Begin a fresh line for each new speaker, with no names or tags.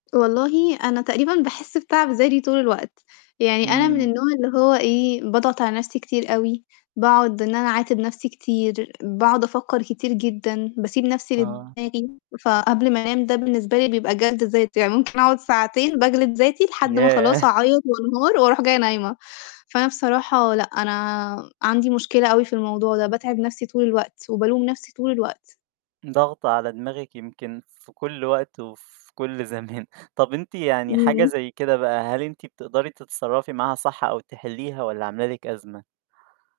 والله أنا تقريبًا باحس بتعب ذاتي طول الوقت، يعني أنا من
إمم.
النوع اللي هو إيه، باضغط على نَفْسي كتير أوي، باقعُد إن أنا أعاتب نَفْسي كتير، باقعُد أفكّر كتير جدًا، باسيب نَفْسي
آه.
لدماغي، فقبل ما أنام ده بالنسبة لي بيبقى جَلد ذات، يعني ممكن أقعُد ساعتين باجلد ذاتي لحد ما خلاص
ياه!
أعيّط وأنهار وأرُوح جاية نايمة. فأنا بصراحة لأ، أنا عندي مشكلة أوي في الموضوع ده، باتعِب نَفْسي طول الوقت، وبالوم نَفْسي طول الوقت.
ضاغطة على دماغِك يمكن في كُلّ وقت وفي كُلّ زمان. طَب أنتِ يعني حاجة
اهم.
زي كده بقى، هل أنتِ بتقدري تتصرّفي معاها صح، أو تحلّيها والَّا عاملة لِك أزمة؟